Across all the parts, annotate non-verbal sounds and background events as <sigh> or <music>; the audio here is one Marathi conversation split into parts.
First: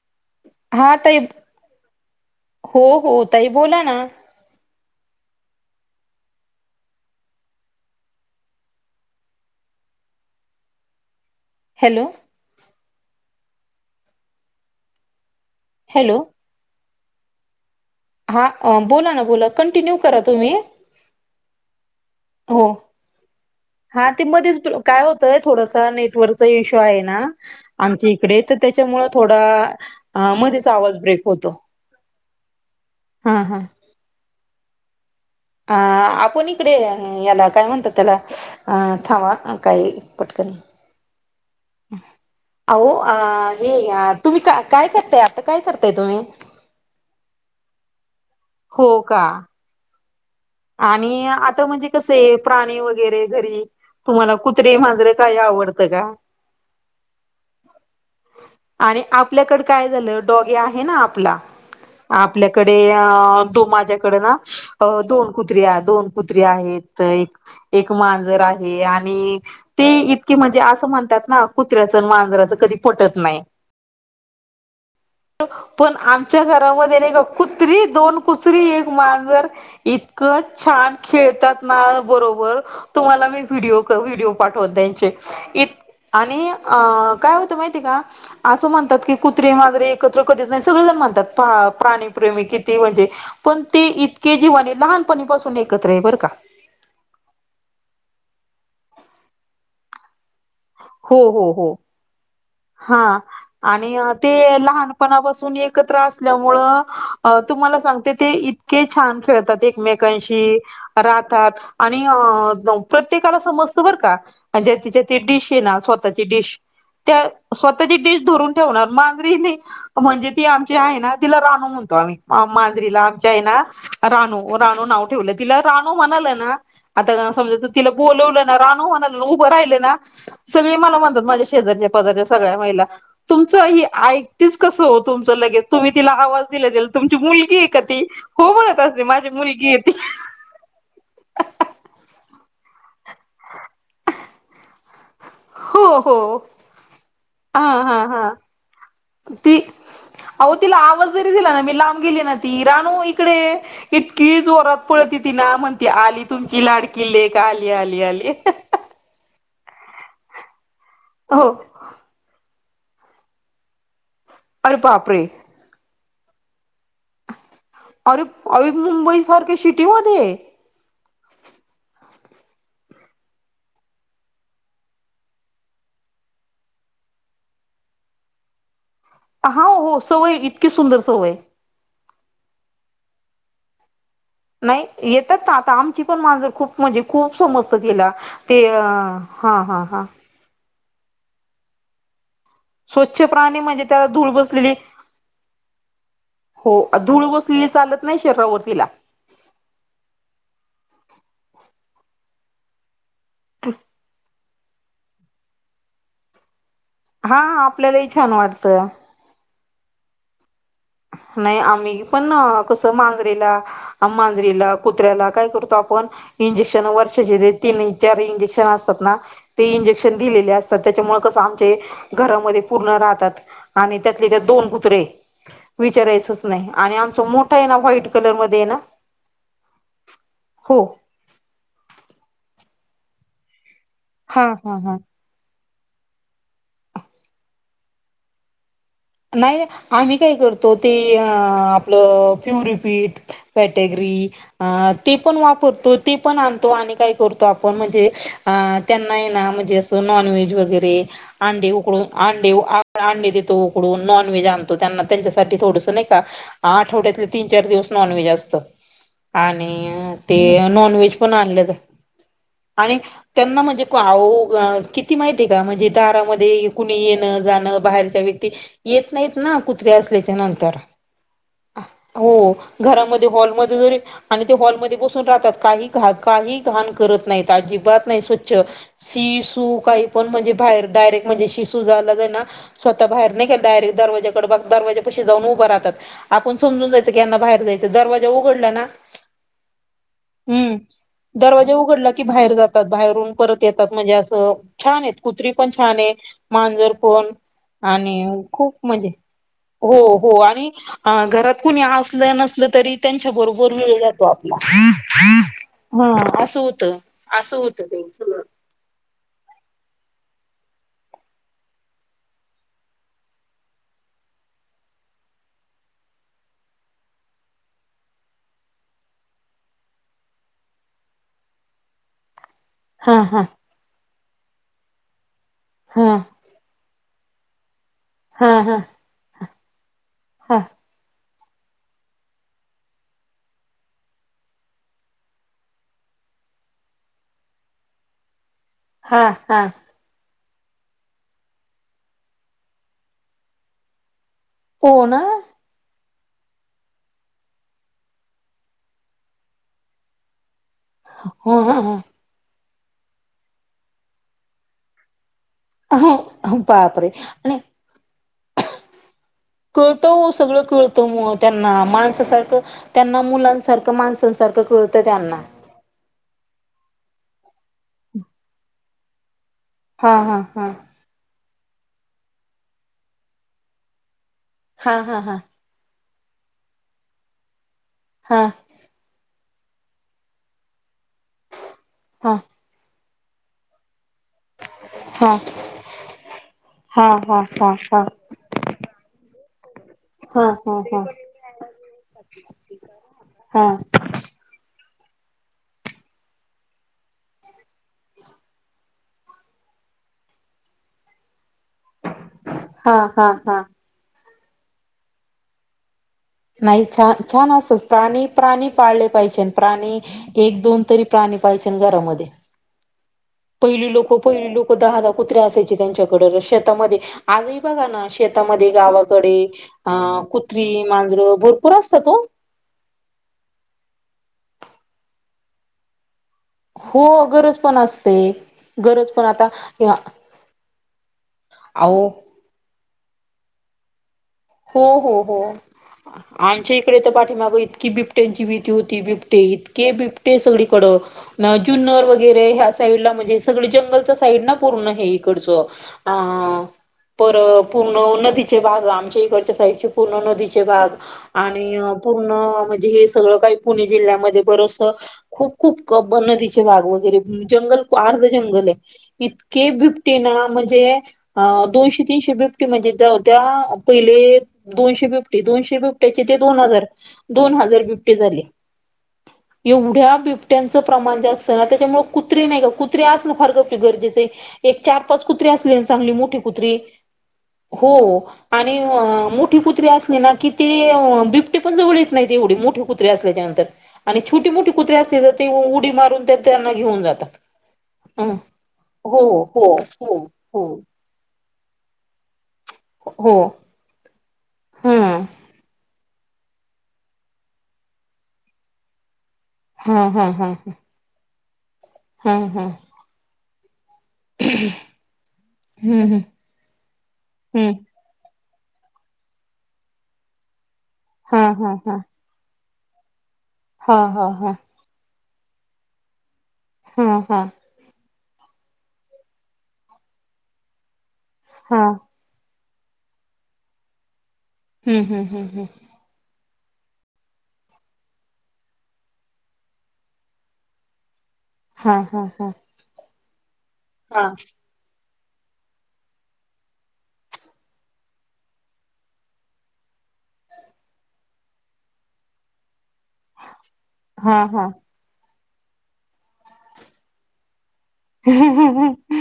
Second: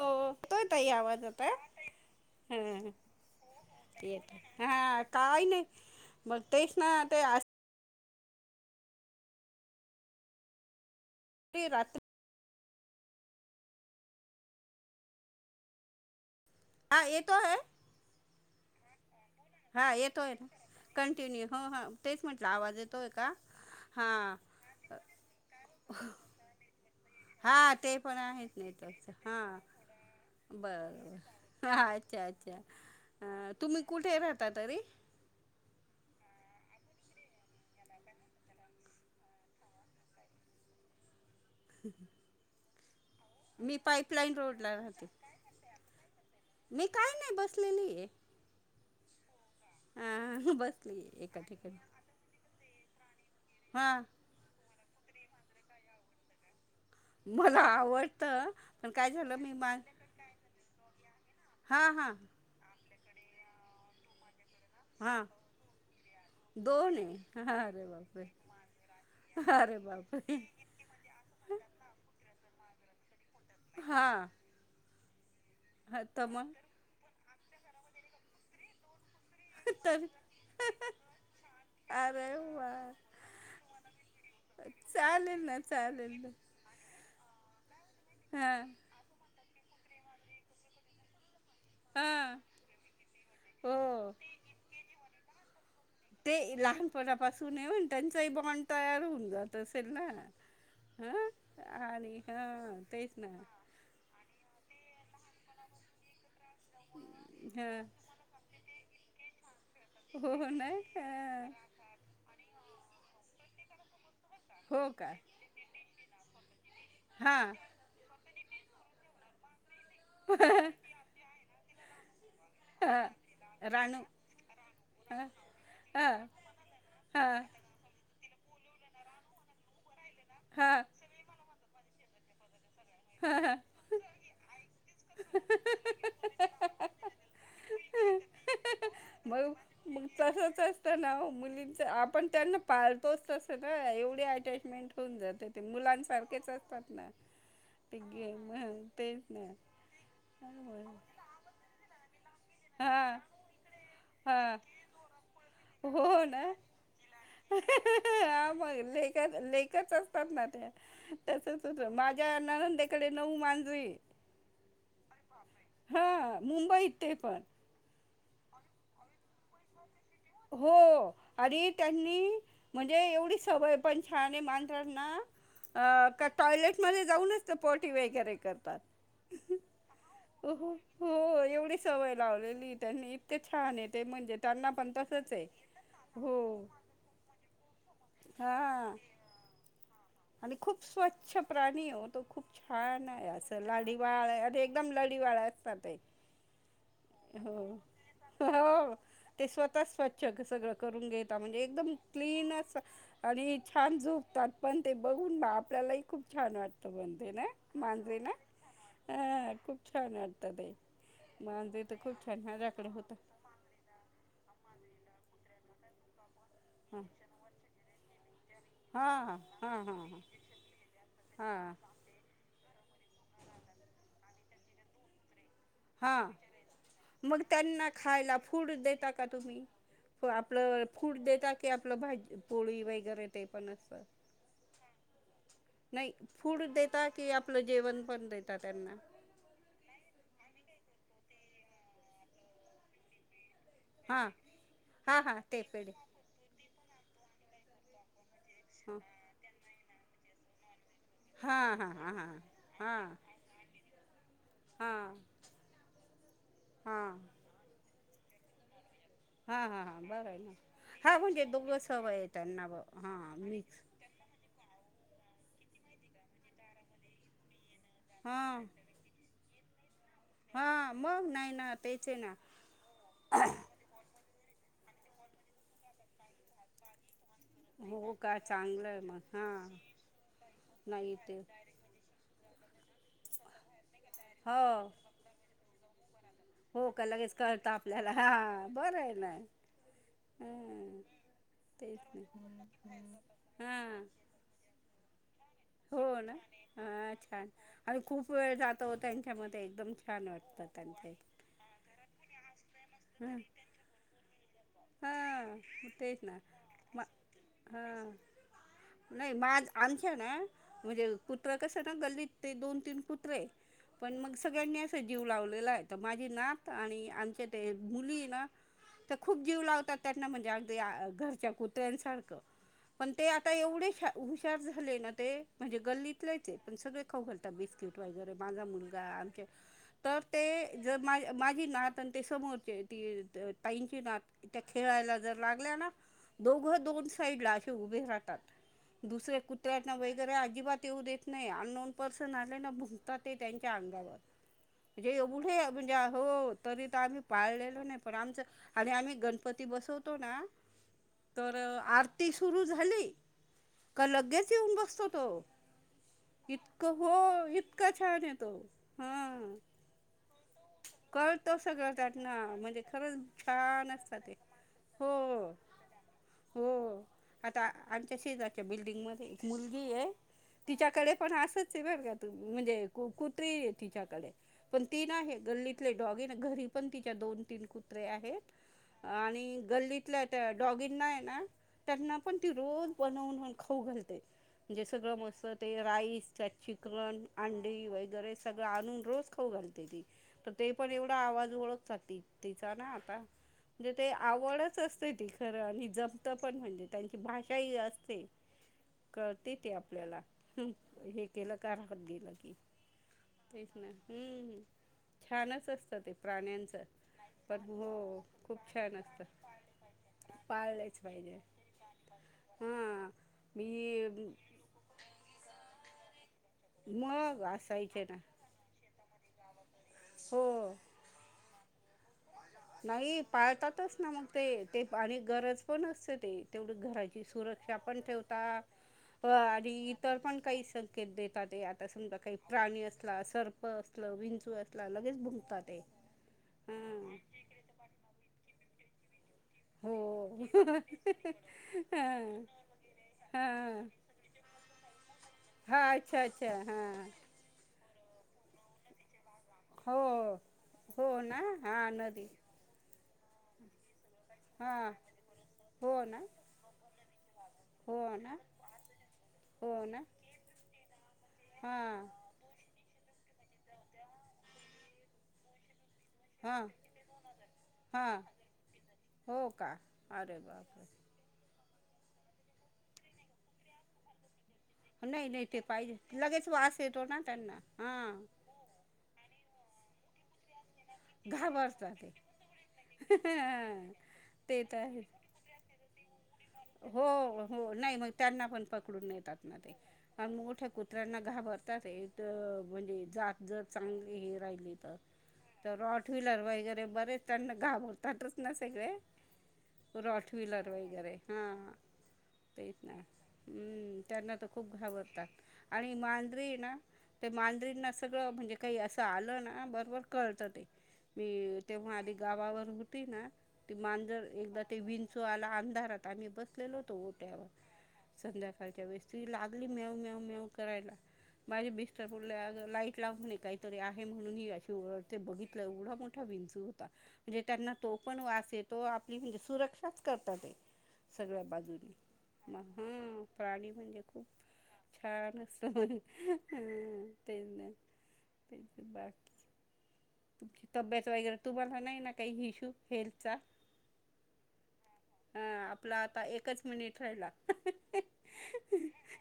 हो होतो ताई आवाज येतोय. हो हम्म. हो ताई बोला ना ते ह काही नाही ब तेच ना ते रात्री. Hello hello. हा येतोय. हा, बोला ना. बोला हा कंटिन्यू करा येतोय. तुम्ही कंटिन्यू हो हा. तेच म्हटलं हो आवाज येतोय का हा ते हां मध्ये काय होतय थोडसा नेटवर्कचा इशू आहे. हां ते आमच्या पण इकडे आहेच तर नाही त्यांच्यामुळ त्याचं हां थोडा मध्येेच आवाज बरं ब्रेक होतो. हां अच्छा अच्छा! हा अ हा तुम्ही कुठे राहता तरी? अ आपण इकडे याला काय म्हणतात त्याला अ थांवा काही पटक का? आवो. अ हे मी या पाईपलाईन तुम्ही का रोडला काय राहते करताय आता काय करताय तुम्ही? ली हो का? बसली आहे आणि एका आता ठिकाणी म्हणजे कसे प्राणी वगैरे घरी हां तुम्हाला कुत्रे म्ह जर काय आवडतं का? ह. आणि झालं मी आपल्याकडं मा काय झालं? डॉगी आहे ना आपला. हा हा आपल्याकडे अ तो माझ्याकडे ना हा दोन. कुत्री दोन कुत्री दोन आहेत आहे हा अरे एक बापरे मांजर आहे आणि अरे ते इतके बापरे म्हणजे ते असं म्हणतात ना कुत्र्याचं मांजराचं कधी पटत नाही. हा... पण ह तर आमच्या मग घरामध्ये कुत्री दोन कुत्री एक मांजर इ तर छान खेळतात ना अरे बरोबर वा तुम्हाला मी व्हिडओ व्हिडिओ पाठवते त्यांचे इत <inaudible> आणि अ काय होतं माहिती का असं हां म्हणतात की कुत्रे माजरे एकत्र कधीच नाही सगळे जण म्हणतात. हां प्राणीप्रेमी किती म्हणजे पण हो ते इतके जीवाने लहानपणी पासून एक ते लहानपणापासून येऊन त्यांचाही बॉन्ड तयार होऊन जात असेल ना हो हो हो हा आनी हा आणि ते लहानपणापासून एकत्र मुळे तुम्हाला हां सांगते ते इतके छान खेळतात. हो एकमेकांशी ना हां राहतात आणि अं... प्रत्येकाला समजत बर का. म्हणजे हो तिथे का ती डिश ये ना स्वतःची डिश त्या हां स्वतःची डिश धरून- ठेवणार मांजरी नाही म्हणजे ती आमची आहे ना तिला रानु म्हणतो आम्ही मांजरीला हां आमच्या आहे ना राणू रानू रानू नाव हां ठेवलं. तिला राणू हां म्हणाले ना आता हां समजायचं तिला बोलावलं रानू म्ह उभं राहिले ना हा सगळे मला म्हणतात माझ्या शेजारच्या पदारच्या सगळ्या महिला हा तुमचं ही ऐकतीच कसं हो तुमचं लगेच तुम्ही तिला आवाज दिला तेल तुमची मुलगी का ती हो म्हणत असते माझी मग मुलगी आहे ती मग तसच असत ना मुलींच आपण त्यांना पाळतोच तसं ना एवढी अटॅचमेंट होऊन जात. तर ते हो हो मुलांसारखेच असतात ना, हा ते हा हा गेम तेच ना ती अह तिला आवाज तरी दिला ना मी लांब गेली ना राणू हा इकडे ये इतकी‌ हा जोरात पळत येती ना म्हणती हो आली ना तुमची लाडकी लेक. आली आली आली लेक च असतात ना हो त्या माझ्या नंनद त्यांच्याकडे नऊ मांजरी अरे बापरे! हा मुंबईत ते पण अरे अरे मुंबई सारखे सिटीमध्ये हो आणि त्यांनी म्हणजे एवढी सवय पण छान आहे मांजरांना अ का टॉयलेट मध्ये जाऊनच ते पाॅटी वगैरे करतात हा हो सवय हो इतकी सुंदर हो सवय एवढी सवय लावलेली त्यांनी इतके छान येते म्हणजे त्यांना पण तसंच आहे आ आमची पण हो मांजर खूप म्हणजे खूप समजत तिला हा ते हा हां आणि खूप स्वच्छ प्राणी हो तो खूप छान स्वच्छ आहे असं प्राणी म्हणजे त्याला लाडीवाळ धूळ अरे बसलेली एकदम लडीवाळ असतात आहे हो धूळ हो बसलेली चालत नाही शरीरावर तिला हो ते स्वतः स्वच्छ सगळं करून घेत म्हणजे एकदम क्लीनस आणि छान झोपतात पण ते बघून आपल्यालाही खूप छान वाटतं बर हा ना आपल्यालाही मांजरे ना छान वाटतं खूप छान वाटतात नाही आम्ही पण कसं होतं मांजरेला मांजरीेला कुत्र्याला काय करू आपण इंजेक्शन हां वर्षाचे तीन चार इंजेक्शन इंजेक्शन असतात ना हां ते हां हां इंजेक्शन हां दिलेले असतात त्याच्यामुळे कसं आमचे हां घरामध्ये पूर्ण राहतात आणि त्यातले त्या दोन कुत्रे हां विचारायचच नाही आणि आमचं मग मोठा आहे ना त्यांना व्हाईट कलर खायला मध्ये आहे फूड ना देता का तुम्ही हो आपलं फूड देेता की आपलं भाजी पोळी वगैरे ते पण असतात हा हा हा नाही फूड देता कि आपलं जेवण पण देता त्यांना नाही आम्ही काय करतो ते आपलं प्युरीपीठ फॅटेगरी हां ते हां पण हां पेढे वापरतो, ते पण आणतो आणि काय करतो आपण म्हणजे अ त्यांना आहे ना म्हणजे असं नॉन व्हेज वगैरे अंडे हां हां उकडून हां हां अंडे हां अं देतो उकडून नॉन व्हेज आणतो त्यां हां त्यांच्यासाठी थोडस नाही का हां हां आठवड्यात तीन चार दिवस नॉनव्हेज असत. हां हां हां आणि बरं आहे ना ते नॉन व्हेज हां पण म्हणजे आणलं दोघं सवय आहे त्यांना ब आणि हां त्यांना मिक्स म्हणजे, हो किती माहिती आहे का म्हणजे दारामध्ये कुणी येणं जाणं बाहेरच्या व्यक्ती हां येत नाहीत ना कुत असल्या नंतर हां मग नाही ना तेच आहे ना घरामध्ये हॉलमध्ये जरी आणि ते हॉलमध्येध्य् बसून राहतात काही घा काही घाण करत नाहीत अजिबात हो नाही का स्वच्छ चांगलं आहे मग शि हां सू काही पण म्हणजे बाहेर नाही डायरेक्ट ते म्हणजे शिसू झाला जा ना स्वतः बाहेर नाही गेले डायरेक्ट दरवाजाकड हो बघतात दरवाजापाशी जाऊन उभ राहतात. आपण हो समजून का जायचं कि लगेच यांना बाहेर कळतं जायचं आपल्याला दरवाजा उघडला हां ना बरं आहे ना हम्म हां दरवाजा उघडला तेच की ना बाहेर जातात, बाहेरून परत येतात हां म्हणजे असं छान आहेत कुत्री पण छान हो आहे ना मांजर हा पण छान आम्ही खूप वेळ जातो त्यांच्यामध्ये एकदम हो छान हो वाटतं आणि त्यांचे घरात कुणी असलं नसलं तरी त्यांच्या हां बरोबर वेळ जातो. आपला हां हा तेच ना असं होतं म असं होत. हां नाही माझ आमच्या ना म्हणजे कु हीत्रा कस ना गल्लीत ते दोन तीन कुत्रे पण मग सगळ्यांनी अस जीव लावलेला आहे तर माझी नात आणि आमच्या ते मुली ना तर खूप जीव लावतात त्यांना म्हणजे अगदी घरच्या कुत्र्यांसारखं पण हा ते हा आता एवढे श हुशार झाले ना ते म्हणजे हा गल्लीतले आहे ते पण सगळे खाऊ घालतात बीस.. <unintelligible> हा माझा हा मुलगा आमच्या तर ते हा जर माझ माझी नात आणि ते समोरचे ती ताईंची नात त्या खेळायला जर लागल्या ना दोघं दोन साईड ला असे उभे राहतात. हा दुसरे हा कुत्र्यात ना वगैरे अजिबात येऊ देत नाही अनोन पर्सन आले ना भुंकतात ते त्यांच्या अंगावर हो न्जे ना म्हणजे हो तरी तर आम्ही पाळलेलो नाही पण आमचं आणि आम्ही गणपती बसवतो ना तर ह ह आरती सुरू झा ली, क लगेच येऊन बसतो तो. ह इतकं बापरे हो आणि इतका छान आहे तो हा कळत ओ सगळं कळतं म त्यांना सगळं त्यांना माणसासारखं म्हणजे त्यांना खरंच छान मुलांसारखं माण असतात ते संसारखं कळत त्यांना हो हो आता आमच्या शेजारच्या बिल्डिंगमध्ये मुलगी आहे हा हा हा तिच्याकडे पण असंच म्हणजे कुत्री आहेत तिच्याकडे पण हा ती हा नाही हा गल्लीतले डॉग घरी पण तिच्या दोन तीन कुत्रे आहेत. हा आणि गल्लीतल्या त्या डॉगींना आहे ना त्यांना हा पण ती रोज बनवून खाऊ घालते. जे सगळं हा मस्त ते राईस त्यात हा हा चिकण हा हा अंडी वगैरे सगळं आणून रोज खाऊ घालते ती हा हा तर ते हा पण एवढा आवाज ओळखात तीचा ना आता हा म्हणजे ते आवडच असते ती खरं आणि जपतं पण म्हणजे त्यांची भाषा ही असते. कळते ती आपल्याला हे गलं का राहत गेलं की हा हा हा तेच ना हम्म छानच असत. नाही छान छान असतात हो प्राणी प्राणी खूप छान पाळले पाहिजे, असतं प्राणी एक दोन तरी प्राणी पाहिजे घरामध्ये हां पहिली मी लोकं पहिली लोकं दहा दहा कुत्र्या असायचे त्यांच्याकडे शेतामध्ये मग आजही बघा असायचे ना शेतामध्ये गावाकडे अ कुत्री हो मांजरं भरपूर असतात ओ. नाही पाळतातच ना मग ते ते आणि गरज पण असते ते, तेवढी घराची हो गरज सुरक्षा पण असते ठेवतात. गरज पण अ आता आणि इतर पण काही संकेत देतात ते आता अहो समजा काही प्राणी असतात. सर्प असल विं हो हो हो आमच्या इकडे तर हा पाठीमाग इतकी बिबट्यांची भीती होती बिबट. इतके हो बिबटे सगळीकडं जुन्नर हा वगैरे ह्या साईड ला म्हणजे सगळ हा जंगलचं सा. पूर्ण हे इकडचं हा अच्छा अच्छा आं हा पर. नदीचे भाग आमचे. साईड पूर्ण हो नदीचे भाग हो ना हा आणि नदी पूर्ण म्हणजे हे सगळं काही पु. जिल्ह्यामध्ये हा बरचंस खूप खूप हो क ना नदीचे भाग वगैरे जंगल हो अर्ध ना जंगल आहे. इतके बिबटे ना म्हणजे अ हां दोनशे तीनशे बिबटे म्हणजे जा. त्या पहिले दोनशे बिबटे दोनशे बीब त्याचे ते दोन हां हजार दोन हजार बिबटे हां झाले. हो का एवढ्या अरे बिबट्यांचं बापरे प्रमाण जे असतं ना. त्यामुळे कुत्रे नाही का कुत्रे असनं फार गरजेचं हाय. नाही नाही ते पाहिजे लगेच वास येतो ना त्यांना हो हा. आणि मोठी कुत्री असली ना की. ते बिबटे पण जवळ घाबरतात ते येत नाही तेवढे मोठे कुत्रे असल्याच्या नंतर आणि छोटे ते मोठे तर कुत्रे आहे असले तर ते उडी मारून तेन त्यांना घेऊन हो जातात हो नाही मग हो त्यांना पण हो हो. हो त्या कुत्र्यांना घाबरतात म्हणजे हो जात जर चांगली हे राहिली तर. हम्म तर रॉट व्हीलर वगैरे बरेच त्यांना घाबरतातच ना सगळे. हा रॉट हा हा व्हीलर वगैरे हा हा हा तेच ना हम्म. त्यांना त खूप घाबरतात आणि हम्म मांदरी ना ते हम्म मांदरींना सगळं म्हणजे. काही असं आलं ना बरोबर कळत ते हा मी हा तेव्हा हा आधी गावावर होती ना. ते हा मांजर हा हा एकदा ते विंचू आला अंधारात आम्ही बसलेलो होतो ओट्यावर. संध्याकाळच्या वेळेस तु लागली मेव मव मेव करायला माझे हा बिस्र फरले. लाईट लागणे काहीतरी आहे म्हणून बघितलं एवढा मोठा विंचू.. म्हणजे त्यांना तो पण वा तो आपली म्हणजे सुरक्षा करत सगळ्या बाजूनी मग हा प्राणी म्हणजे खूप. हा छान असय त्यां बाकी. तब्येत वगैरे तुम्हाला नाही ना काही हिशू. फरचा. हा ह आपला आता एकच मिनिट राहिला. ह् ह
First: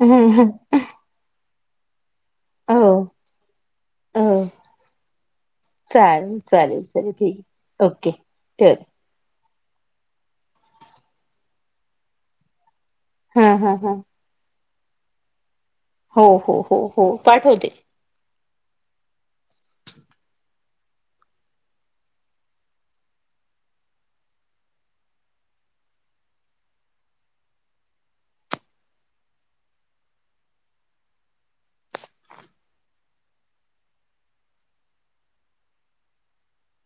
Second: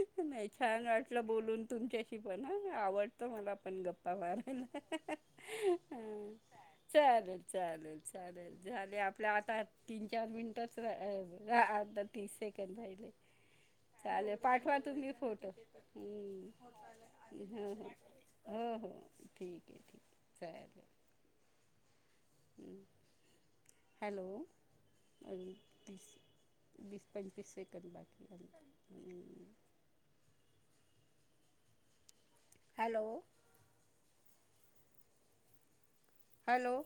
हम्म नाही ह. छान वाटलं बोलून तुमच्याशी पण आवडतं मला पण गप्प. ना हम. चालेल चालेल ठीक चालेल ओके चालेल ठेव झाले आपल्या ठ तीन चार मिनिटच तीस सेक हा हा हा चालेल पाठवा तुम्ही फोटो. हो हो हम्म हो हो हो पाठवते. हो हो हो ठीक. आहे ठीक आहे <unintelligible> चालेल हॅलो! वीस पंचवीस सेकंड बाकी. हॅलो! हॅलो!